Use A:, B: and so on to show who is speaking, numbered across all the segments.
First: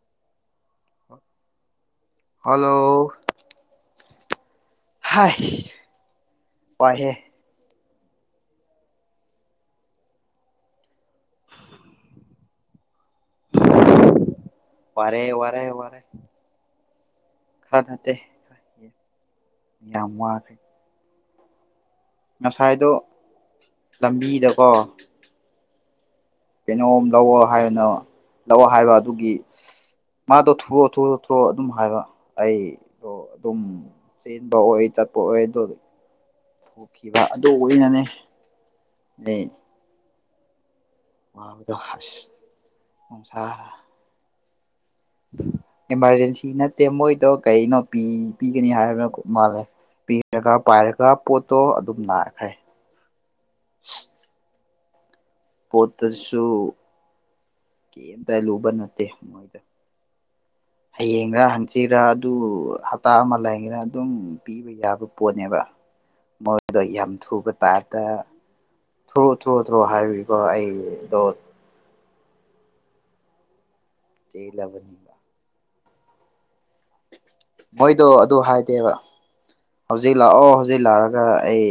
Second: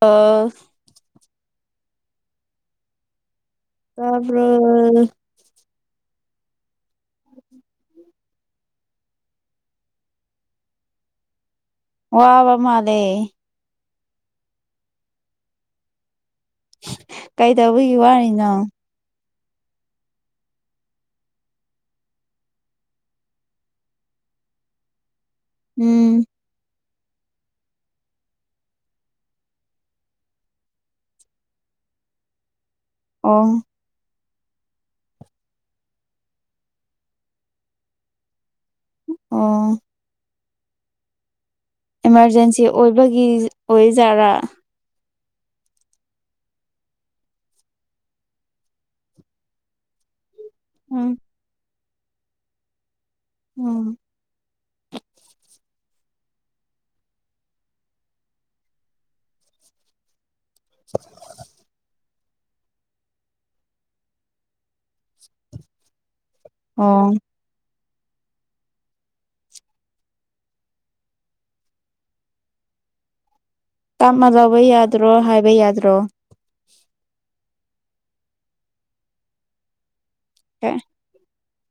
A: ꯑ
B: ꯍꯜꯂꯣ
A: ꯇꯔꯦ
B: ꯍꯥꯏ ꯄꯥꯏꯍꯦ
A: ꯋꯥ ꯋꯥ ꯃꯥꯗꯦ
B: ꯋꯥꯔꯦꯍꯦ ꯋꯥꯔꯦ ꯋꯥꯔꯦ
A: ꯀꯩꯗꯧꯕꯒꯤ ꯋꯥꯅꯣ
B: ꯋꯥꯔ ꯉꯁꯥꯏꯗꯣ ꯂꯝꯕꯤꯗꯀꯣ
A: ꯎꯝ
B: ꯀꯩꯅꯣꯝ ꯂꯧꯋ ꯍꯥꯏꯅ ꯂꯧ ꯍꯥꯏꯕ ꯑꯗꯨꯒꯤ ꯃꯥꯗꯣ ꯊꯣꯔꯛꯑꯣ ꯊꯑꯣ ꯊꯣꯔꯛꯑꯣ ꯑꯗꯨꯝ ꯍꯥꯏꯕ ꯑꯩꯗꯣ
A: ꯑꯣ
B: ꯑꯗꯨꯝ ꯆꯦꯟꯕ ꯑꯣꯏ ꯆꯠꯄ ꯑꯣꯏ ꯑꯗꯨ ꯊꯣꯛꯈꯤꯕ ꯑꯗꯨ ꯑꯣꯏꯅꯅꯦ [unintelligible]
A: ꯑꯣ
B: ꯋꯥꯕꯗꯣ ꯑꯁ
A: ꯏꯃꯥꯔꯖꯦꯟꯁꯤ ꯑꯣꯏꯕꯒꯤ ꯑꯣꯏꯖꯥꯔꯥ
B: ꯎ [unintelligible] ꯏꯃꯥꯔꯖꯦꯟꯁꯤ ꯅꯠꯇꯦ ꯃꯣꯏꯗꯣ ꯀꯩꯅꯣꯤ ꯄꯤꯒꯅꯤ ꯍꯥꯏꯕꯅ ꯃꯥꯜꯂꯦ ꯃꯦꯒꯥ ꯄꯥꯏꯔꯒ
A: ꯎꯝ
B: ꯄꯣꯠꯇꯣ ꯑꯗꯨꯝ ꯅꯥꯈ꯭ꯔꯦ
A: ꯎꯝ
B: ꯄꯣꯠꯇꯁꯨꯨ ꯀꯩꯝꯇ ꯂꯨꯕ ꯅꯠꯇꯦ ꯃꯣꯏꯗ ꯍꯌꯦꯡꯒꯔ ꯍꯪꯆꯤꯔꯥ ꯑꯗꯨ ꯍꯞꯇꯥ ꯑꯃ ꯂꯩꯒꯔꯥ ꯑꯗꯨꯝ ꯄꯤꯕ ꯌꯥꯕ ꯄꯣꯠꯅꯦꯕ ꯃꯣꯏꯗꯣ ꯌꯥꯝ
A: ꯑꯣ
B: ꯊꯨꯕ ꯇꯥꯔ ꯗ ꯊꯣꯔꯣꯛ ꯊ꯭ꯔꯣ ꯊ꯭ꯔꯣ ꯍꯥꯏꯕꯤꯕ ꯑꯩꯗꯣ
A: ꯇꯥꯃ ꯂꯧꯕ ꯌꯥꯗ꯭ꯔꯣ
B: ꯆꯦꯜꯂꯕꯅꯦꯕ
A: ꯍꯥꯏꯕ ꯌꯥꯗ꯭ꯔꯣ
B: ꯃꯣꯏꯗꯣ ꯑꯗꯨ ꯍꯥꯏꯗꯦꯕ ꯍꯧꯖꯤꯛ ꯂꯥꯛꯑꯣ ꯍꯧꯖꯤꯛ ꯂꯥꯛꯑꯒ ꯑꯩ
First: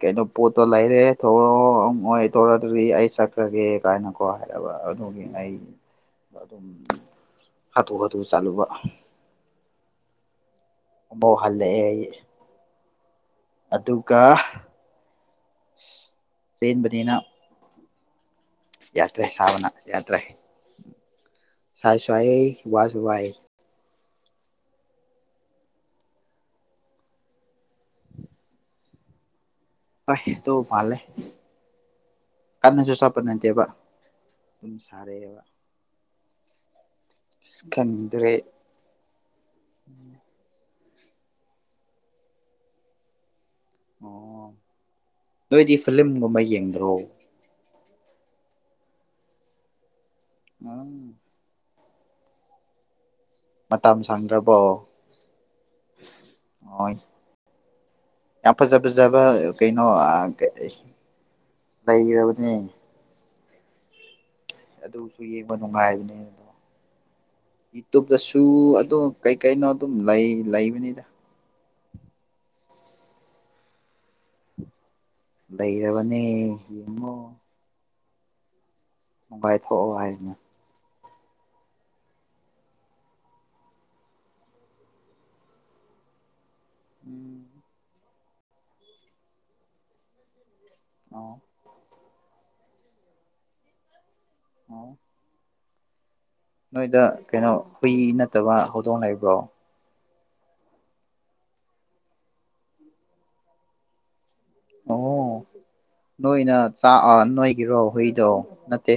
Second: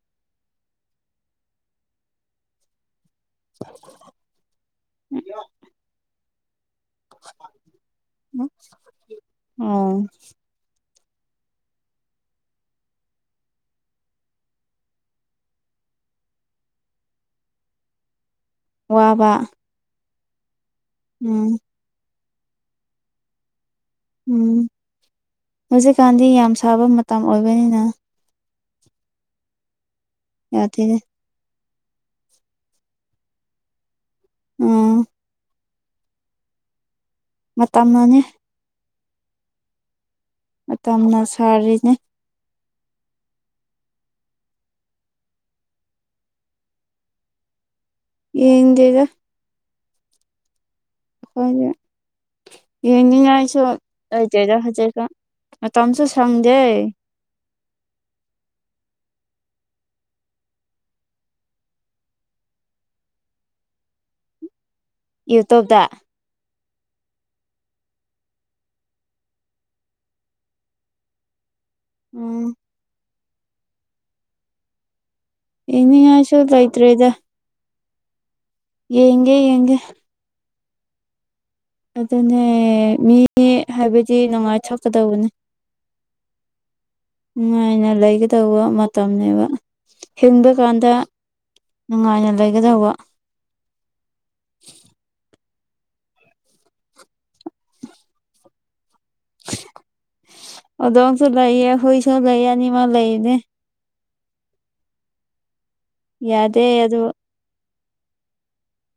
B: ꯀꯩꯅꯣ ꯄꯣꯠꯇꯣ ꯂꯩꯔꯦ ꯊꯧꯔꯛꯣꯏ ꯊꯧꯔꯛꯑ ꯑꯗꯨꯗꯤ ꯑꯩ ꯆꯠꯈ꯭ꯔꯒꯦ ꯀꯥꯏꯅꯀꯣ ꯍꯥꯏꯔꯕ ꯑꯗꯨꯒꯤ ꯑꯩ ꯑꯗꯨꯝ ꯍꯥꯊꯨ ꯍꯥꯊꯨ ꯆꯠꯂꯨꯕ
A: ꯎꯝ
B: ꯑꯕꯧ ꯍꯜꯂꯛꯑꯦ ꯑꯩ ꯑꯗꯨꯒ ꯆꯦꯟꯕꯅꯤꯅ ꯌꯥꯇꯦ
A: ꯋꯥꯕ
B: ꯁꯕꯅ ꯌꯥꯇ
A: ꯎꯝ
B: ꯁꯏ ꯋꯥꯁ ꯋꯥꯏ
A: ꯎꯝ ꯍꯧꯖꯤꯛꯀꯥꯟꯗꯤ ꯌꯥꯝ ꯁꯥꯕ ꯃꯇꯝ ꯑꯣꯏꯕꯅꯤꯅ
B: ꯐ ꯇ ꯃꯥꯜꯂꯦ
A: ꯌꯥꯗꯦꯅꯦ
B: ꯀꯟꯅꯁꯨ ꯆꯠꯄ ꯅꯠꯇꯦꯕ ꯑꯗꯨ
A: ꯎꯝ
B: ꯁꯔꯦꯕ
A: ꯃꯇꯝꯅꯅꯦ
B: ꯈꯟꯗ꯭ꯔꯦ
A: ꯃꯇꯝꯅ ꯁꯥꯔꯤꯅꯦ
B: ꯑꯣ ꯅꯣꯏꯗꯤ ꯐꯤꯂꯝꯂꯝꯒꯨꯝꯕ ꯌꯦꯡꯗ꯭ꯔꯣ
A: ꯌꯦꯡꯦꯒ
B: ꯑ
A: ꯑꯩꯈꯣꯏ ꯌꯦꯅꯤꯡ ꯁꯨ
B: ꯃꯇꯝ ꯁꯪꯗ꯭ꯔꯕꯣ
A: ꯂꯩꯗꯦꯗ ꯍꯧꯖꯤꯛꯀ ꯃꯇꯝꯝꯁꯨ ꯁꯪꯗꯦ
B: ꯍꯣꯏ ꯌꯥꯝ ꯐꯖ ꯐꯖꯕ ꯀꯩꯅꯣ ꯂꯩꯔꯕꯅꯦ ꯑꯗꯨꯁꯨ ꯌꯦꯡꯕ
A: ꯌꯨꯇꯨꯕꯇ
B: ꯅꯨꯡꯉꯥꯏꯕꯅꯦ ꯑꯗꯣ ꯌꯨꯇꯕꯇꯁꯨ ꯑꯗꯨꯝ ꯀꯩꯀꯩꯅꯣ ꯑꯗꯨꯝ ꯂꯩꯕꯅꯤꯗ
A: ꯎꯝ
B: ꯂꯩꯔꯕꯅꯦ
A: ꯌꯦꯡꯅꯤꯡꯉꯥꯏꯁꯨ
B: ꯌꯦꯡꯉꯣ
A: ꯌꯦꯒꯦ ꯌꯦꯒꯦ
B: ꯅꯨꯡꯉꯥꯏꯊꯣꯛꯑꯣ ꯍꯥꯏꯅ
A: ꯑꯗꯨꯅꯦ ꯃꯤ ꯍꯥꯏꯕꯗꯤ ꯅꯨꯡꯉꯥꯏꯊꯣꯛꯀꯗꯧꯕꯅꯦ
B: ꯎꯝ
A: ꯅꯨꯡꯉꯥꯏꯅ ꯂꯩꯒꯗꯧꯕ ꯃꯇꯝꯅꯤꯅꯦꯕ ꯍꯤꯡꯕ ꯀꯥꯟꯗ
B: ꯑꯣ
A: ꯅꯨꯡꯉꯥꯏꯅ ꯂꯩꯒꯗꯧꯕ
B: ꯑ ꯅꯣꯏꯗ ꯀꯩꯅꯣ ꯍꯨꯏ ꯅꯠꯇꯕ ꯍꯧꯗꯣꯡ ꯂꯩꯕ꯭ꯔꯣ
A: ꯑꯗꯣꯝꯁꯨ ꯂꯩꯌꯦ ꯍꯨꯏꯁꯨ ꯂꯩ ꯑꯅꯤꯃ ꯂꯩꯅꯦ
B: ꯑꯣ ꯅꯣꯏꯅ
A: ꯌꯥꯗꯦ
B: ꯆꯥꯛ
A: ꯑꯗꯨ
B: ꯅꯣꯏꯒꯤꯔꯣ ꯍꯨꯏꯗꯣ ꯅꯠꯇꯦ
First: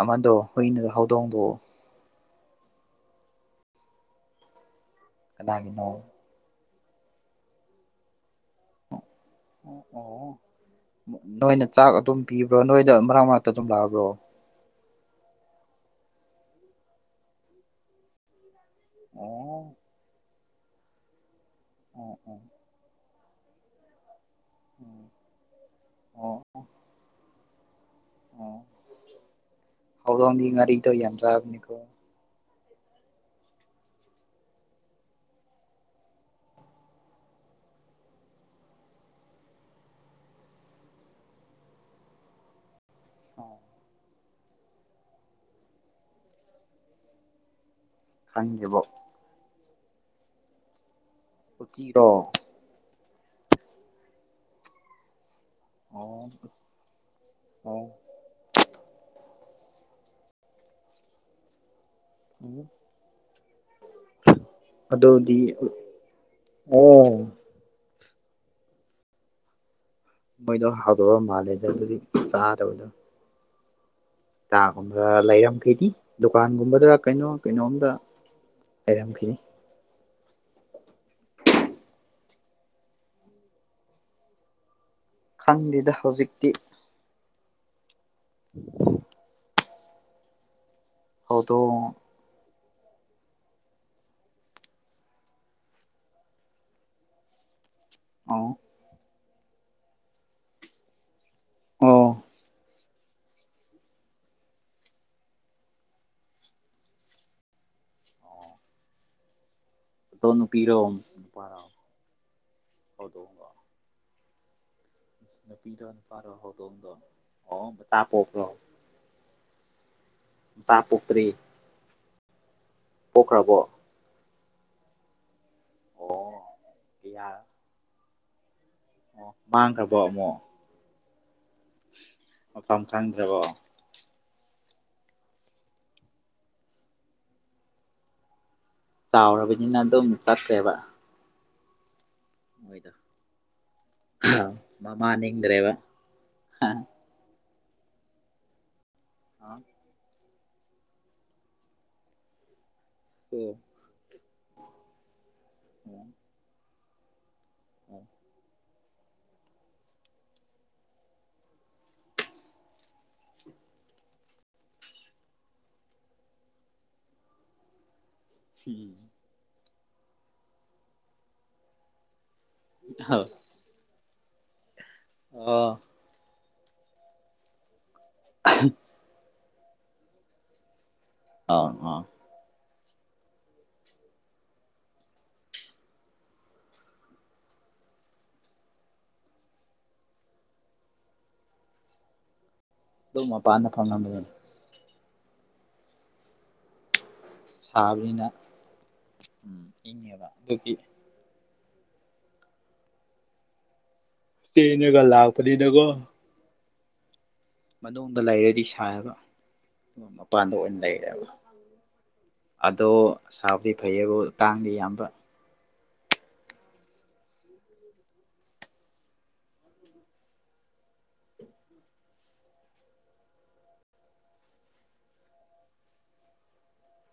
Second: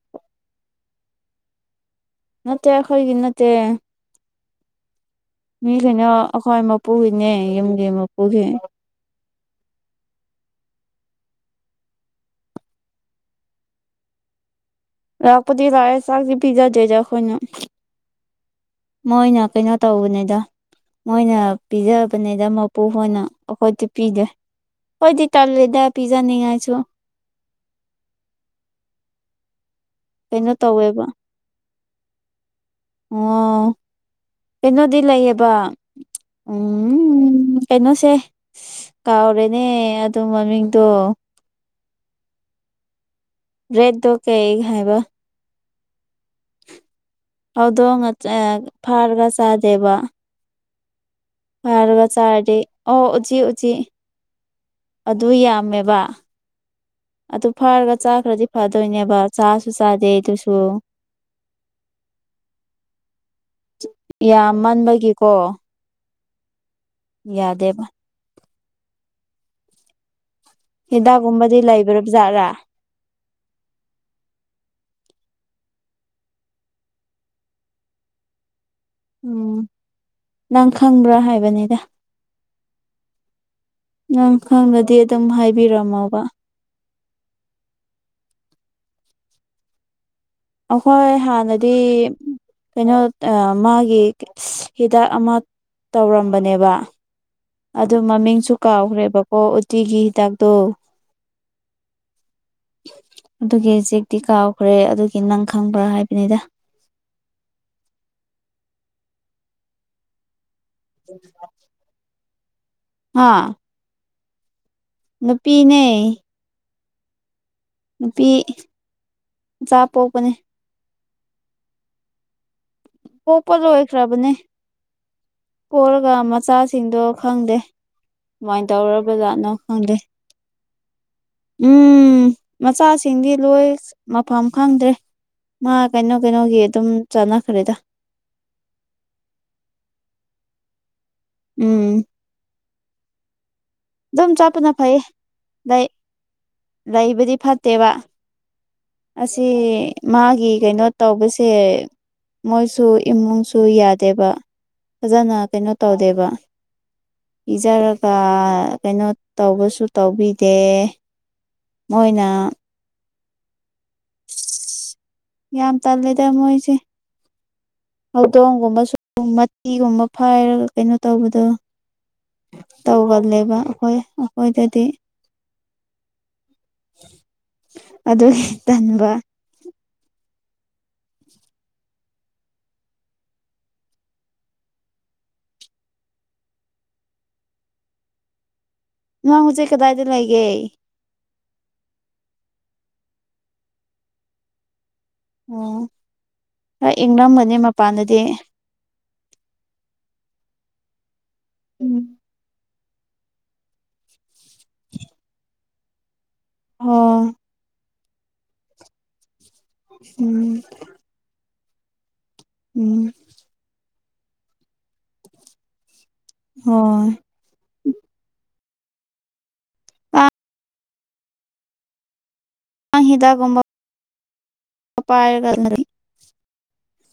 B: ꯑꯃꯗꯣ ꯍꯨꯏꯅ ꯍꯧꯗꯣꯡꯗ
A: ꯅꯠꯇꯦꯈꯣꯏꯒꯤ ꯅꯠꯇꯦ ꯃꯤ
B: ꯀꯅꯥꯒꯤꯅꯣ
A: ꯀꯩꯅꯣ ꯑꯩꯈꯣꯏ ꯃꯄꯨꯒꯤꯅꯦ ꯌꯨꯝꯒꯤ ꯃꯄꯨꯈꯤ
B: ꯑꯣ ꯅꯣꯏꯅ ꯆꯥꯛ ꯑꯗꯨꯝ ꯄꯤꯕ꯭ꯔꯣ ꯅꯣꯏꯗ ꯃꯔꯛ ꯃꯔꯅꯥꯛꯇ ꯑꯗꯨꯝ ꯂꯥꯛꯑꯕ꯭ꯔꯣ
A: ꯂꯥꯛꯄꯗꯤ ꯂꯥꯛꯑꯦ ꯆꯥꯛꯗꯤ ꯄꯤꯖꯥ ꯦꯖ ꯑꯩꯈꯣꯏꯅ ꯃꯣꯏꯅ
B: ꯑꯣ
A: ꯀꯩꯅꯣ ꯇꯧꯕꯅꯤꯗ ꯃꯣꯏꯅ
B: ꯑꯣ ꯑꯣ
A: ꯄꯤꯖꯕꯅꯤꯗ ꯃꯄꯨ ꯍꯅ ꯑꯩꯈꯣꯏꯗꯤ ꯄꯤꯗꯦ ꯍꯣꯏꯗꯤ ꯇꯜꯦꯗ
B: ꯑꯣ ꯑꯣ
A: ꯄꯤꯖꯅꯤꯡꯉꯥꯏꯁꯨ
B: ꯑꯣ ꯍꯧꯗ
A: ꯀꯩꯅꯣ
B: ꯉꯔꯤꯗ
A: ꯇꯧꯋꯦꯕ
B: ꯌꯥꯝ ꯆꯅꯤꯣ
A: ꯑꯣ ꯀꯩꯅꯣꯗꯤ ꯂꯩꯌꯦꯕ ꯎꯝ ꯀꯩꯅꯣꯁꯦ ꯀꯥꯎꯔꯦꯅꯦ ꯑꯗꯨ ꯃꯃꯤꯡꯗꯣ
B: ꯑꯣ
A: ꯔꯦꯠꯗꯣ ꯀꯩꯩ ꯍꯥꯏꯕ ꯍꯧꯗꯣ
B: ꯈꯪꯗꯦꯕꯣ
A: ꯐꯥꯔꯒ ꯆꯥꯗꯦꯕ ꯐꯔꯒ
B: ꯎꯆꯤꯔꯣ
A: ꯆꯥ ꯑꯣ ꯎꯆꯤ ꯎ ꯎꯆꯤ ꯑꯗꯨ ꯌꯥꯝꯃꯦꯕ
B: ꯑꯣ
A: ꯑꯗꯨ
B: ꯑꯣ
A: ꯐꯥꯔꯒ ꯆꯥꯈ꯭ꯔꯗꯤ ꯐꯗꯣꯏꯅꯦꯕ ꯆꯁꯨ ꯆꯗꯦ ꯇꯁꯨ
B: ꯎꯝ [inaudible]
A: ꯌꯥꯝ ꯃꯟꯕꯒꯤꯀꯣ
B: ꯑꯗꯨꯗꯤ ꯑꯣ
A: ꯌꯥꯗꯦꯕ
B: ꯃꯣꯏꯗꯣ ꯍꯥꯎꯗꯣꯛꯑ
A: ꯍꯤꯗꯥꯛꯀꯨꯝꯕꯗꯤ
B: ꯃꯥꯜꯂꯦꯗ ꯑꯗꯨꯗꯤ
A: ꯂꯩꯕ꯭ꯔꯥ ꯖꯥꯠꯔꯥ
B: ꯆꯥꯗꯕꯗꯣ ꯇꯥꯒꯨꯝꯕ ꯂꯩꯔꯝꯈꯩꯗꯤ ꯗꯨꯀꯥꯟꯒꯨꯝꯕꯗ꯭ꯔ ꯀꯩꯅꯣ ꯀꯩꯅꯣꯝꯗ ꯍꯥꯏꯔꯝꯈꯅꯤ
A: ꯎꯝ ꯅꯪ ꯈꯪꯕ꯭ꯔꯥ ꯍꯥꯏꯕꯅꯤꯗ ꯅꯪ ꯈꯪꯅꯗꯤ ꯑꯗꯨꯝ
B: ꯈꯪꯗꯦꯗ
A: ꯍꯥꯏꯕꯤꯔꯝꯃꯕ
B: ꯍꯧꯖꯤꯛꯇꯤ [inaudible] [unintelligible]
A: ꯑꯩꯈꯣꯏ ꯍꯥꯟꯅꯗꯤ
B: ꯍꯧꯗꯣꯡ
A: ꯀꯩꯅꯣ ꯃꯥꯒꯤ ꯍꯤꯗꯥꯛ ꯑꯃ ꯇꯧꯔꯝꯕꯅꯦꯕ ꯑꯗꯨ
B: ꯑꯣ
A: ꯃꯃꯤꯡꯁꯨ ꯀꯥꯎꯈ꯭ꯔꯦꯕꯀꯣ ꯎꯇꯤꯒꯤ ꯍꯤꯗꯥꯛꯇꯣ
B: ꯑꯣ
A: ꯑꯗꯨꯒꯤ ꯆꯦꯛꯇꯤ ꯀꯥꯎꯈ꯭ꯔꯦ ꯑꯗꯨꯒꯤ ꯅꯪ ꯈꯪꯕ꯭ꯔꯥ ꯍꯥꯏꯕꯅꯤꯗ
B: ꯑꯣ ꯣ ꯅꯨꯄꯤꯔꯣ ꯅꯨꯄꯥꯣ
A: ꯍꯥ ꯅꯨꯄꯤꯅꯦ
B: ꯄꯤꯔ ꯐꯥꯔ ꯇꯣꯗꯣ ꯑꯣ ꯆꯥ ꯄꯣꯄ꯭ꯔꯣ
A: ꯆꯥꯎ ꯄꯣ
B: ꯆꯥ ꯄꯨꯇ꯭ꯔꯤ [inaudible]
A: ꯑꯣꯄꯂꯣ ꯑꯣꯏꯈ꯭ꯔꯥꯕꯅꯤ ꯄꯂꯒ
B: ꯑꯣ
A: ꯃꯆꯥꯁꯤꯡꯗꯣ
B: ꯀꯌꯥ
A: ꯈꯪꯗꯦ ꯑꯗꯨꯃꯥꯏ
B: ꯑꯣ
A: ꯇꯧꯔꯕꯖꯥꯠꯅꯣ ꯈꯪꯗꯦ
B: ꯃꯥꯡꯈ꯭ꯔꯕꯣ ꯑꯃꯨꯛ
A: ꯎꯝ
B: ꯃꯐꯝ
A: ꯃꯆꯥꯁꯤꯡꯗꯤ
B: ꯈꯪꯗ꯭ꯔꯕꯣ
A: ꯂꯣꯏ ꯃꯐꯝ ꯈꯪꯗ꯭ꯔꯦ ꯃꯥ ꯀꯩꯅꯣ ꯀꯩꯅꯣꯒꯤ ꯑꯗꯨꯝ ꯆꯥꯟꯅꯈ꯭ꯔꯦꯗ
B: ꯆꯥꯎꯔꯕꯅꯤꯅ ꯑꯗꯨꯝ ꯆꯠꯈ꯭ꯔꯦꯕ [inaudible]
A: ꯎꯝ
B: ꯑꯣꯏꯣꯏꯗ
A: ꯑꯗꯨꯝ ꯆꯞꯄꯅ ꯐꯩ
B: ꯅꯤꯡꯗ꯭ꯔꯦꯕ
A: ꯂꯩ ꯂꯩꯕꯗꯤ ꯐꯠꯇꯦꯕ ꯑꯁꯤ
B: ꯑ
A: ꯃꯥꯒꯤ ꯀꯩꯅꯣ ꯇꯧꯕꯁꯦ ꯃꯣꯏꯁꯨ ꯁꯨ ꯏꯃꯨꯡꯁꯨ ꯌꯥꯗꯦꯕ ꯐꯖꯅ ꯀꯩꯅꯣ ꯇꯧꯗꯦꯕ ꯏꯖꯔꯒ ꯀꯩꯅꯣ ꯇꯧꯕꯁꯨ ꯇꯧꯕꯤꯗꯦ ꯃꯣꯏꯅ
B: [inaudible] [unintelligible]
A: ꯌꯥꯝ ꯇꯜꯂꯦꯗ ꯃꯣꯏꯁꯦ ꯍꯧꯗꯣꯡꯒꯨꯝꯕ ꯁ ꯃꯇꯤꯒꯨꯝꯕ ꯐꯥꯏꯔꯒ ꯀꯩꯅꯣ ꯇꯧꯕꯗꯣ
B: ꯑꯣ
A: ꯇꯧꯒꯜꯂꯦꯕ ꯑꯩꯈꯣꯏ ꯑꯩꯈꯣꯏꯗꯗꯤ
B: ꯑꯣꯥ
A: ꯑꯗꯨ ꯇꯟꯕ
B: ꯑꯥꯎꯅ
A: ꯅꯪꯁꯦ ꯀꯗꯥꯏꯗ ꯂꯩꯒꯦ
B: ꯑꯗꯨꯝ ꯃꯄꯥꯟꯗ ꯐꯪꯂꯝꯝꯕꯗꯨꯅꯤ
A: ꯎꯝ ꯍꯣꯏ ꯏꯪꯅꯝꯃꯅꯤ ꯃꯄꯥꯟꯗꯗꯤ
B: ꯁꯥꯕꯅꯤꯅ ꯗꯨꯒꯤ
A: ꯎꯝ
B: ꯆꯦꯅꯦꯒ ꯂꯥꯛꯄꯅꯤ ꯅꯒꯣ
A: ꯑꯣ
B: ꯃꯅꯨꯡꯗ ꯂꯩꯔꯗꯤ ꯁꯥꯥꯏꯕ
A: ꯎꯝ
B: ꯃꯄꯥꯟꯗ ꯑꯣꯏꯅ ꯂꯩꯔꯦꯕ ꯑꯗꯣ
A: ꯎꯝ
B: ꯁꯥꯕꯗꯤ ꯐꯩꯌꯦꯕꯨ ꯀꯥꯡꯗꯤ ꯌꯥꯝꯕ
A: ꯍꯣꯏ ꯉꯥꯡ ꯍꯤꯗꯒꯨꯝꯕ ꯄꯥꯏꯔꯒꯥꯟꯗꯤ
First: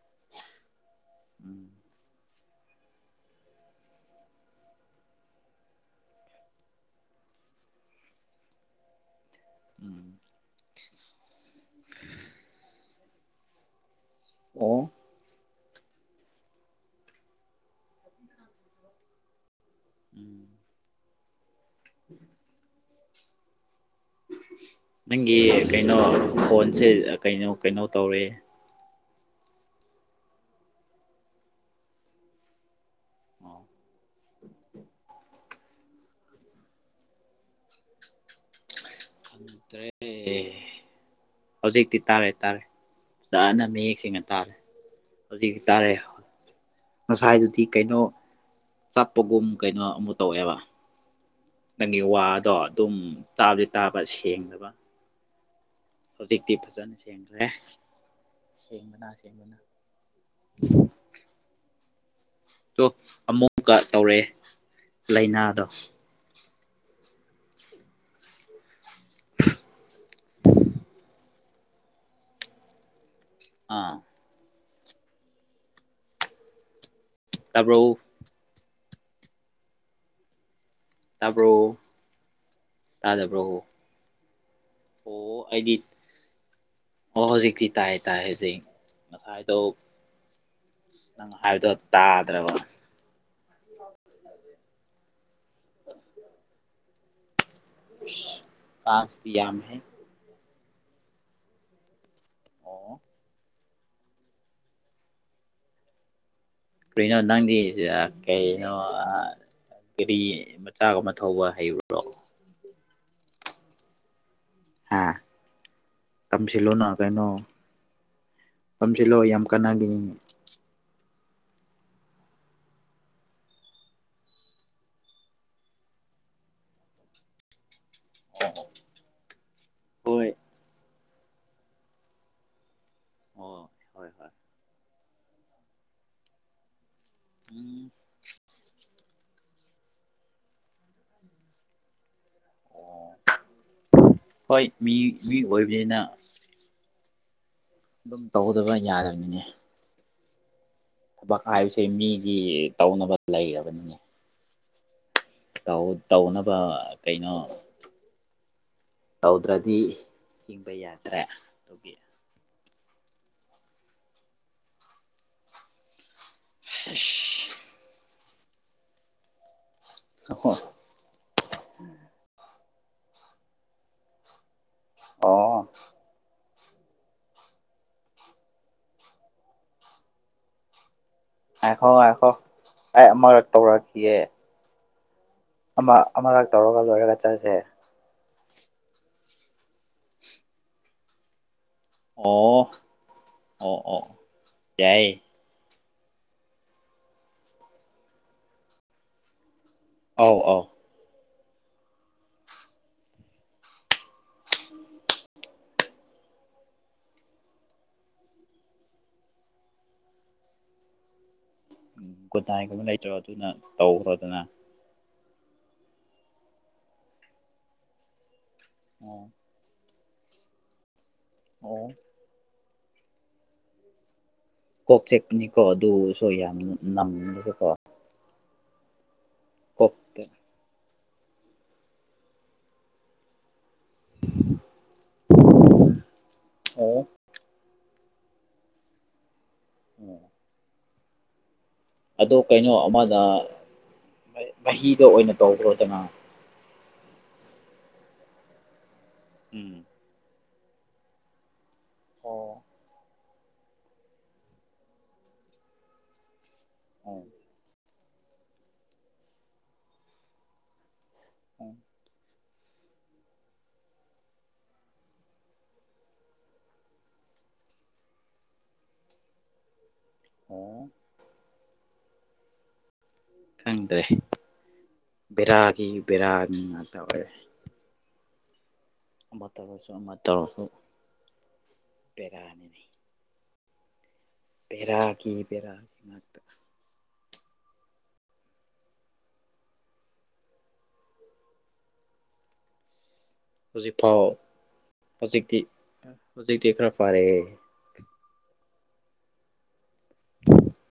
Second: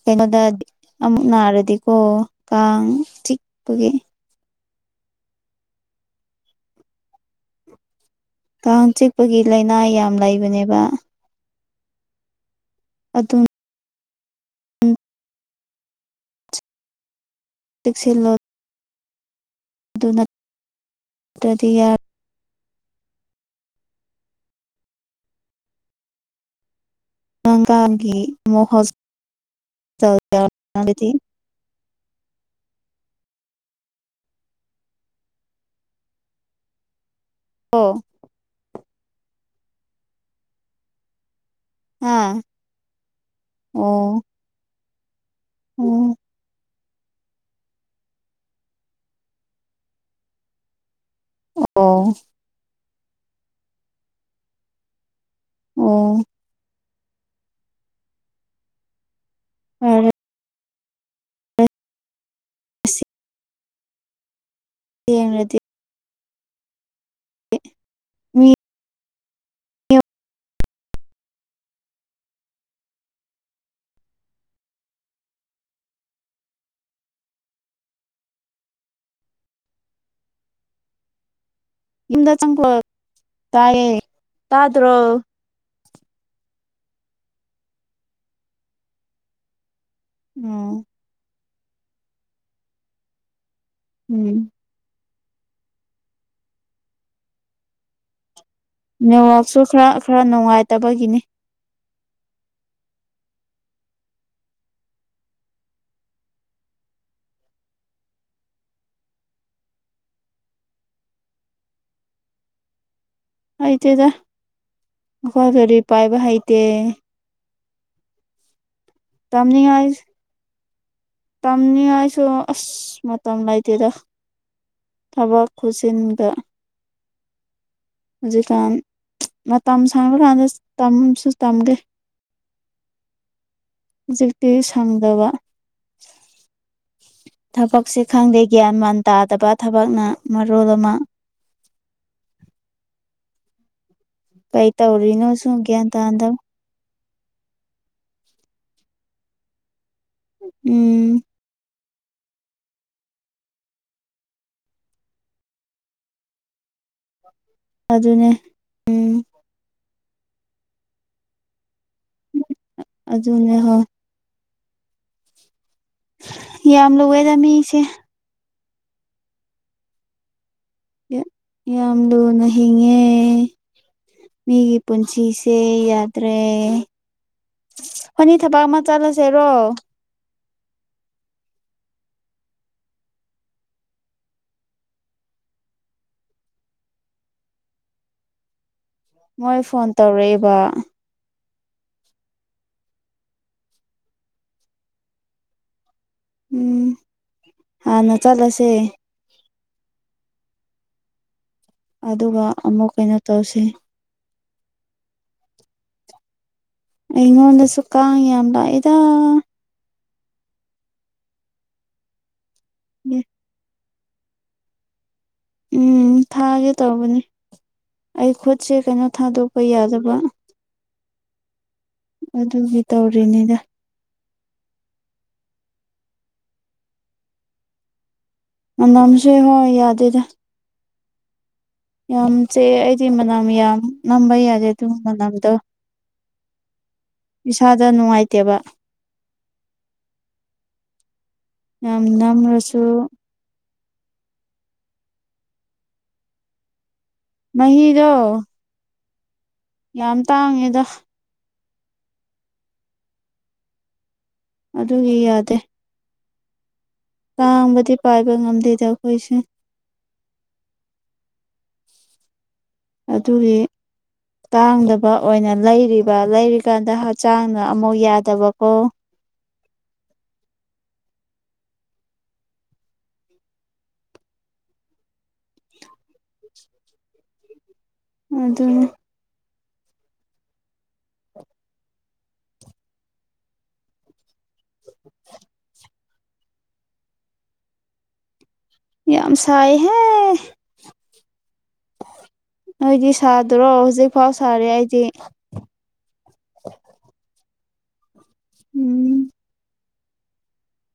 A: ꯀꯩꯏꯅꯣꯗ ꯗꯤꯛ ꯑꯃꯨꯛ
B: ꯎꯝ
A: ꯅꯥꯔꯗꯤꯀꯣ ꯀꯥꯡ ꯆꯤꯛꯄꯒꯤ ꯀꯥꯡ ꯆꯤꯛꯄꯒꯤ ꯂꯥꯏꯅꯥ
B: ꯎꯝ
A: ꯌꯥꯝ ꯂꯩꯕꯅꯦꯕ ꯑꯗꯨꯝ
B: ꯑꯣ
A: ꯇꯦꯛꯁꯤꯟꯂꯣꯠ
B: ꯎꯝ
A: ꯇꯨꯗꯤ ꯌꯥꯞ
B: ꯅꯪꯒꯤ ꯀꯩꯅꯣ ꯐꯣꯟꯁꯦ ꯀꯩꯅꯣ ꯀꯩꯅꯣ ꯇꯧꯔꯦ
A: ꯇꯧ
B: ꯑ [unintelligible]
A: ꯑꯣ
B: ꯈꯪꯗ꯭ꯔꯦ ꯍꯧꯖꯤꯛꯇꯤ
A: ꯍꯥ
B: ꯇꯥꯔꯦ ꯇꯥꯔꯦ ꯆꯥꯅ ꯃꯌꯦꯛ ꯁꯦꯡꯅ
A: ꯑꯣ
B: ꯇꯥꯔꯦ ꯍꯨꯖꯤꯛ ꯇꯥꯔꯦꯌꯣ
A: ꯑꯣ
B: ꯉꯁꯥꯏꯗꯨꯗꯤ ꯀꯩꯅꯣ ꯆꯞꯄꯒꯨꯝ ꯀꯩꯅꯣ ꯑꯃ ꯇꯧꯑꯦꯕ
A: ꯑꯣ
B: ꯅꯪꯒꯤ ꯋꯥꯗꯣ ꯑꯗꯨꯝ ꯇꯥꯕꯗꯤ ꯇꯥꯕ ꯁꯦꯡꯗꯕ
A: ꯑꯣ
B: ꯍꯧꯖꯤꯛꯇꯤ ꯐꯖꯅ ꯁꯦꯡꯈꯔ꯭ꯦ ꯁꯦꯡꯕꯅ ꯁꯦꯡꯕꯅ
A: ꯎꯝ
B: [unintelligible] ꯇꯨ ꯑꯃꯨꯛꯀ ꯇꯧꯔꯑꯦ
A: ꯌꯦꯡꯔꯗꯤ
B: ꯂꯩꯅꯥꯗꯣ
A: ꯃꯤ
B: ꯑꯥ ꯇꯥꯕꯔꯧ ꯇꯥꯕꯔꯣ
A: ꯌꯨꯝꯗ ꯆꯪ ꯀ꯭ꯂꯣ ꯇꯥꯌꯦ
B: ꯑꯣ ꯑꯩꯗꯤꯠ ꯑꯣ ꯍꯧꯖꯤꯛꯇꯤ ꯇꯥꯏ ꯇꯥꯏ ꯍꯧꯖꯤꯛ ꯉꯁꯥꯏꯗꯣ
A: ꯎꯝ
B: ꯅꯪ ꯍꯥꯏꯕꯗꯣ ꯇꯥꯗ꯭ꯔꯕ
A: ꯎꯝ
B: ꯑꯁ ꯌꯥꯝ ꯎꯏꯁ
A: ꯅꯦꯠꯋꯥꯛꯁꯨ ꯈꯔ ꯈꯔ ꯅꯨꯡꯉꯥꯏꯇꯕꯒꯤꯅꯤ
B: ꯑꯣ ꯑꯣ ꯀꯔꯤꯅꯣ ꯅꯪꯗꯤ ꯖ ꯀꯩꯅꯣ ꯑ ꯀꯔꯤ ꯃꯆꯥꯒꯨꯝꯃ ꯊꯧꯕ ꯍꯩꯕ꯭ꯔꯣ
A: ꯍꯩꯇꯦꯗ
B: ꯍꯥ
A: ꯑꯈꯣꯏ ꯒꯔꯤ ꯄꯥꯏꯕ ꯍꯩꯇꯦ
B: ꯇꯝꯁꯤꯜꯂꯣꯅ ꯄꯝꯁꯤꯜꯂꯣ ꯌꯥꯝ ꯀꯟꯅꯗꯤ
A: ꯇꯝꯅꯤꯉꯥꯏꯁꯨ ꯑꯁ ꯃꯇꯝ ꯂꯩꯇꯦꯗ ꯊꯕꯛ ꯈꯨꯁꯤꯟꯗ ꯍꯧꯖꯤꯛꯀꯥꯟ ꯃꯇꯝ ꯁꯥꯡꯕ
B: ꯍꯣꯏ
A: ꯀꯥꯟꯗ ꯇꯝꯃꯁꯨ ꯇꯝꯒꯦ
B: ꯑꯣ ꯍꯣꯏ ꯍꯣꯏ
A: ꯖꯤꯛꯇꯤ ꯁꯪꯗꯕ
B: ꯎꯝ
A: ꯊꯄꯛꯁꯦ ꯈꯪꯗꯦ ꯒ꯭ꯌꯥꯟ ꯃꯥꯟ ꯇꯥꯗꯕ ꯊꯕꯛꯅ ꯃꯔꯣꯜ ꯑꯃ
B: ꯑꯣ ꯍꯣꯏ
A: ꯄꯩ
B: ꯃꯤ
A: ꯇꯧꯔꯤꯅꯣ
B: ꯃꯤ
A: ꯁꯨ ꯒꯌꯥꯟ
B: ꯑꯣꯏꯕꯅꯤꯅ
A: ꯇꯗ
B: ꯑꯗꯨꯝ ꯇꯧꯗꯕ ꯌꯥꯗꯕꯅꯦ
A: ꯎꯝ
B: ꯊꯕꯛ ꯍꯥꯏꯕꯁꯦ ꯃꯤꯒꯤ ꯇꯧꯅꯕ ꯂꯩꯔꯕꯅꯦ ꯇꯧꯅꯕ ꯀꯩꯅꯣ
A: ꯑꯗꯨꯅꯦ ꯎꯝ
B: ꯇꯧꯗ꯭ꯔꯗꯤ ꯍꯤꯡꯕ ꯌꯥꯗ꯭ꯔꯦ ꯑꯗꯨꯒꯤ
A: ꯑꯖꯅ [unintelligible] ꯍꯣ ꯌꯥꯂꯨꯑꯗ ꯃꯤꯁꯦ
B: ꯍꯣ
A: ꯌꯥꯝ ꯂꯨꯅ ꯍꯤꯡꯉꯦ ꯃꯤꯒꯤ ꯄꯨꯟꯁꯤꯁꯦ
B: ꯑꯣ
A: ꯌꯥꯗ꯭ꯔꯦ ꯑꯦ ꯐꯅꯤ ꯊꯕꯛ ꯑꯃ ꯆꯠꯂꯁꯦꯔꯣ
B: ꯍꯥꯏꯈꯣ ꯍꯥꯏꯈꯣ ꯑꯩ ꯑꯃꯨꯔꯛ ꯇꯧꯔꯛꯈꯤꯑꯦ ꯑꯃ ꯑꯃꯔꯛ ꯇꯧꯔꯒ ꯂꯣꯏꯔꯒ ꯆꯠꯁꯦ
A: ꯃꯣꯏ ꯐꯣꯟ ꯇꯧꯔꯛꯏꯕ
B: ꯑꯣ ꯑꯣ ꯑꯣ ꯌꯥꯏ
A: ꯎꯝ ꯍꯥꯟꯅ ꯆꯠꯂꯁꯦ
B: ꯑꯥꯎ ꯑꯥꯎ
A: ꯑꯗꯨꯒ ꯑꯃꯨꯛ ꯀꯩꯅꯣ ꯇꯧꯁꯤ ꯑꯩꯉꯣꯟꯗ ꯁꯨ ꯀꯥꯡ ꯌꯥꯝ ꯂꯑꯗꯥ
B: ꯎ ꯒꯨꯗꯥꯏꯒꯨꯝꯕ [inaudible] ꯂꯩꯇ꯭ꯔꯣ ꯑꯗꯨꯅ ꯇꯧꯈ꯭ꯔꯣꯗꯅ
A: ꯎꯝ ꯊꯥꯒꯦ ꯇꯧꯕꯅꯤ ꯑꯩ ꯈꯨꯠꯁꯦ ꯀꯩꯅꯣ
B: ꯑꯣ
A: ꯊꯥꯗꯣꯛꯄ ꯌꯥꯗꯕ ꯋꯥ
B: ꯑꯣ
A: ꯑꯗꯨꯒꯤ ꯇꯧꯔꯤꯅꯤꯗ
B: ꯀꯣꯛꯆꯦꯛꯅꯤꯀꯣ ꯑꯗꯨꯁꯨ ꯌꯥꯝꯅ ꯅꯝꯗꯁꯨꯀꯣ
A: ꯑꯝꯁꯦ ꯍꯣꯏ ꯌꯥꯗꯗ ꯌꯥꯝ ꯆꯦ ꯑꯩꯗꯤ ꯃꯅꯝ ꯌꯥꯝꯌꯥꯝ ꯅꯝꯕꯏ ꯌꯥꯖꯦ ꯇꯨ ꯃ ꯅꯝꯇ
B: ꯑꯣ
A: ꯏꯁꯥꯗ ꯅꯨꯡꯉꯥꯏꯇꯦꯕ
B: ꯎꯝ
A: ꯌꯥꯝ
B: ꯑ ꯀꯩꯅꯣ
A: ꯅꯝꯔꯁꯨ
B: ꯑꯃꯗ ꯃꯍꯤꯗ ꯑꯣꯏꯅ ꯇꯧꯈ꯭ꯔꯗꯅ
A: ꯃꯍꯗꯣ
B: ꯎꯝ
A: ꯌꯥꯝ ꯇꯥꯡꯉꯦꯗ
B: ꯑꯣ
A: ꯑꯗꯨꯒꯤ ꯌꯥꯗꯦ
B: ꯑꯣ
A: ꯇꯥꯡꯕꯗꯤ ꯄꯥꯏꯕ ꯉꯝꯗꯦꯗ ꯑꯩꯈꯣꯏꯁꯦ
B: ꯎꯝ
A: ꯑꯗꯨꯒꯤ ꯇꯥꯡꯗꯕ ꯑꯣꯏꯅ ꯂꯩꯔꯤꯕ ꯂꯩꯔꯤꯀꯥꯟꯗ ꯍꯛꯆꯥꯡꯅ ꯑꯃꯨ ꯌꯥꯗꯕꯀꯣ
B: ꯑꯣ ꯈꯪꯗ꯭ꯔꯦ ꯕꯦꯔꯥꯒꯤ ꯕꯦꯔꯥ ꯉꯥꯛꯇ ꯑꯣꯏꯔꯦ
A: ꯑꯗꯨꯅꯦ
B: ꯑꯃ ꯇꯧꯔꯁꯨ ꯑꯃ ꯇꯧꯔꯁꯨ ꯄꯦꯔꯥꯅꯤꯅꯤ [inaudible] ꯄꯦꯔ ꯀ ꯄꯦꯔ
A: ꯌꯥꯝꯁꯥꯏꯍꯦ ꯅꯣꯏꯗꯤ ꯁꯥꯗ꯭ꯔꯣ ꯍꯧꯖꯤꯛꯐꯥꯎ ꯁꯥꯔꯦ ꯑꯩꯗꯤ
B: ꯍꯧꯖꯤꯛꯇꯤ ꯍꯧꯖꯤꯛꯇꯤ ꯈꯔ ꯐꯔꯦ
A: ꯎꯝ